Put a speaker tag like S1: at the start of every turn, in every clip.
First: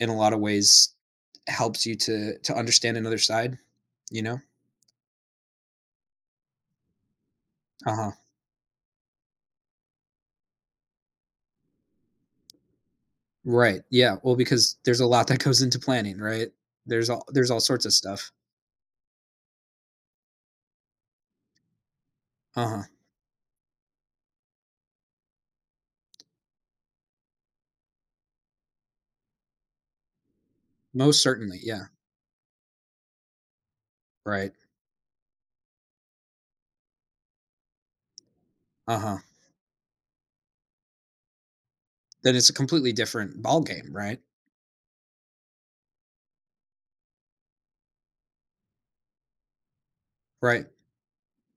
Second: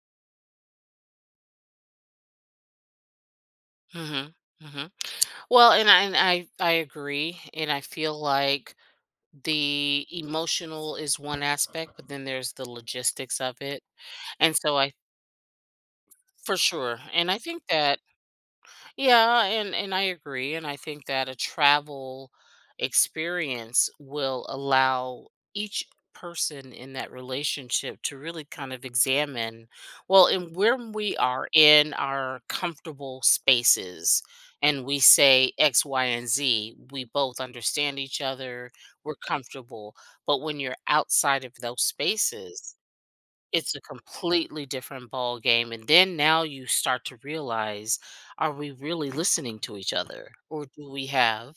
S1: In a lotta ways, helps you to to understand another side, you
S2: Mhm.
S1: know?
S2: Mhm. Well, and I and I I agree. And I
S1: Uh-huh.
S2: feel like the emotional is one aspect, but then there's the logistics of
S1: Right.
S2: it.
S1: Yeah. Well,
S2: And
S1: because
S2: so I
S1: there's a lot that goes into planning, right?
S2: For sure.
S1: There's all
S2: And I
S1: there's all
S2: think
S1: sorts of
S2: that
S1: stuff.
S2: Yeah, and and I agree, and I think that a travel
S1: Uh-huh.
S2: experience will allow each person in that relationship to really kind of examine Well, and when we
S1: Most
S2: are
S1: certainly, yeah.
S2: in our comfortable spaces,
S1: Right.
S2: and we say X, Y, and Z, we both understand each other, we're
S1: Uh-huh.
S2: comfortable. But when you're outside of those
S1: That is a
S2: spaces,
S1: completely different
S2: it's a
S1: ballgame, right?
S2: completely different ball game. And then, now you start to realize, are we really listening to each other, or
S1: Right.
S2: do we have,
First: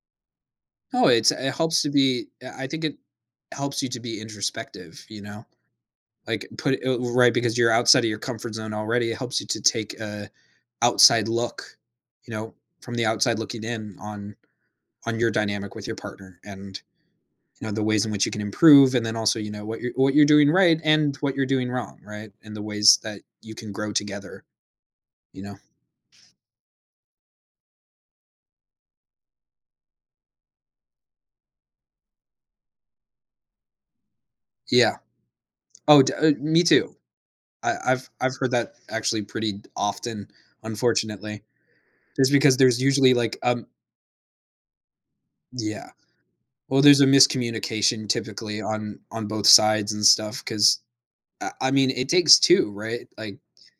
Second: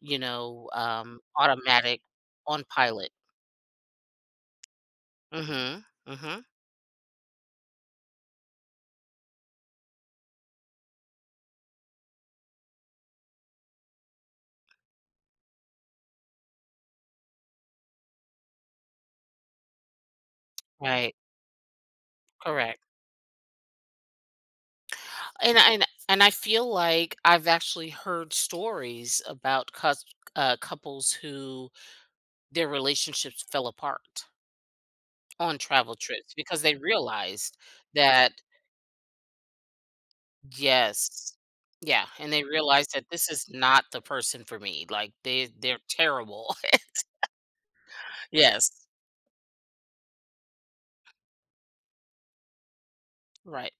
S2: you know,
S1: Oh,
S2: um,
S1: it's it helps to
S2: automatic
S1: be I
S2: on
S1: I think it
S2: pilot?
S1: helps you to be introspective, you know?
S2: Mhm. Mhm.
S1: Like, put it oh u right, because you're outside of your comfort zone already. It helps you to take a outside look, you know, from the outside looking in on on your dynamic with your partner. And, you know, the ways in which you can improve and then also, you know, what you're what you're doing right
S2: Right.
S1: and what you're doing wrong, right, and the
S2: Correct.
S1: ways that you can grow together, you know?
S2: And I and and I feel like I've actually heard stories about cusk uh, couples who their relationships fell apart
S1: Yeah.
S2: on travel
S1: Oh, d uh,
S2: trips because
S1: me
S2: they
S1: too.
S2: realized
S1: I I've
S2: that
S1: I've heard that actually pretty d often,
S2: Yes.
S1: unfortunately.
S2: Yeah,
S1: It's
S2: and they
S1: because there's
S2: realized that
S1: usually,
S2: this
S1: like,
S2: is
S1: um
S2: not the person for me. Like they they're
S1: Yeah.
S2: terrible. It
S1: Well, there's a miscommunication typically
S2: Yes.
S1: on on both sides and stuff, 'cause I I mean, it takes two, right, like
S2: Right.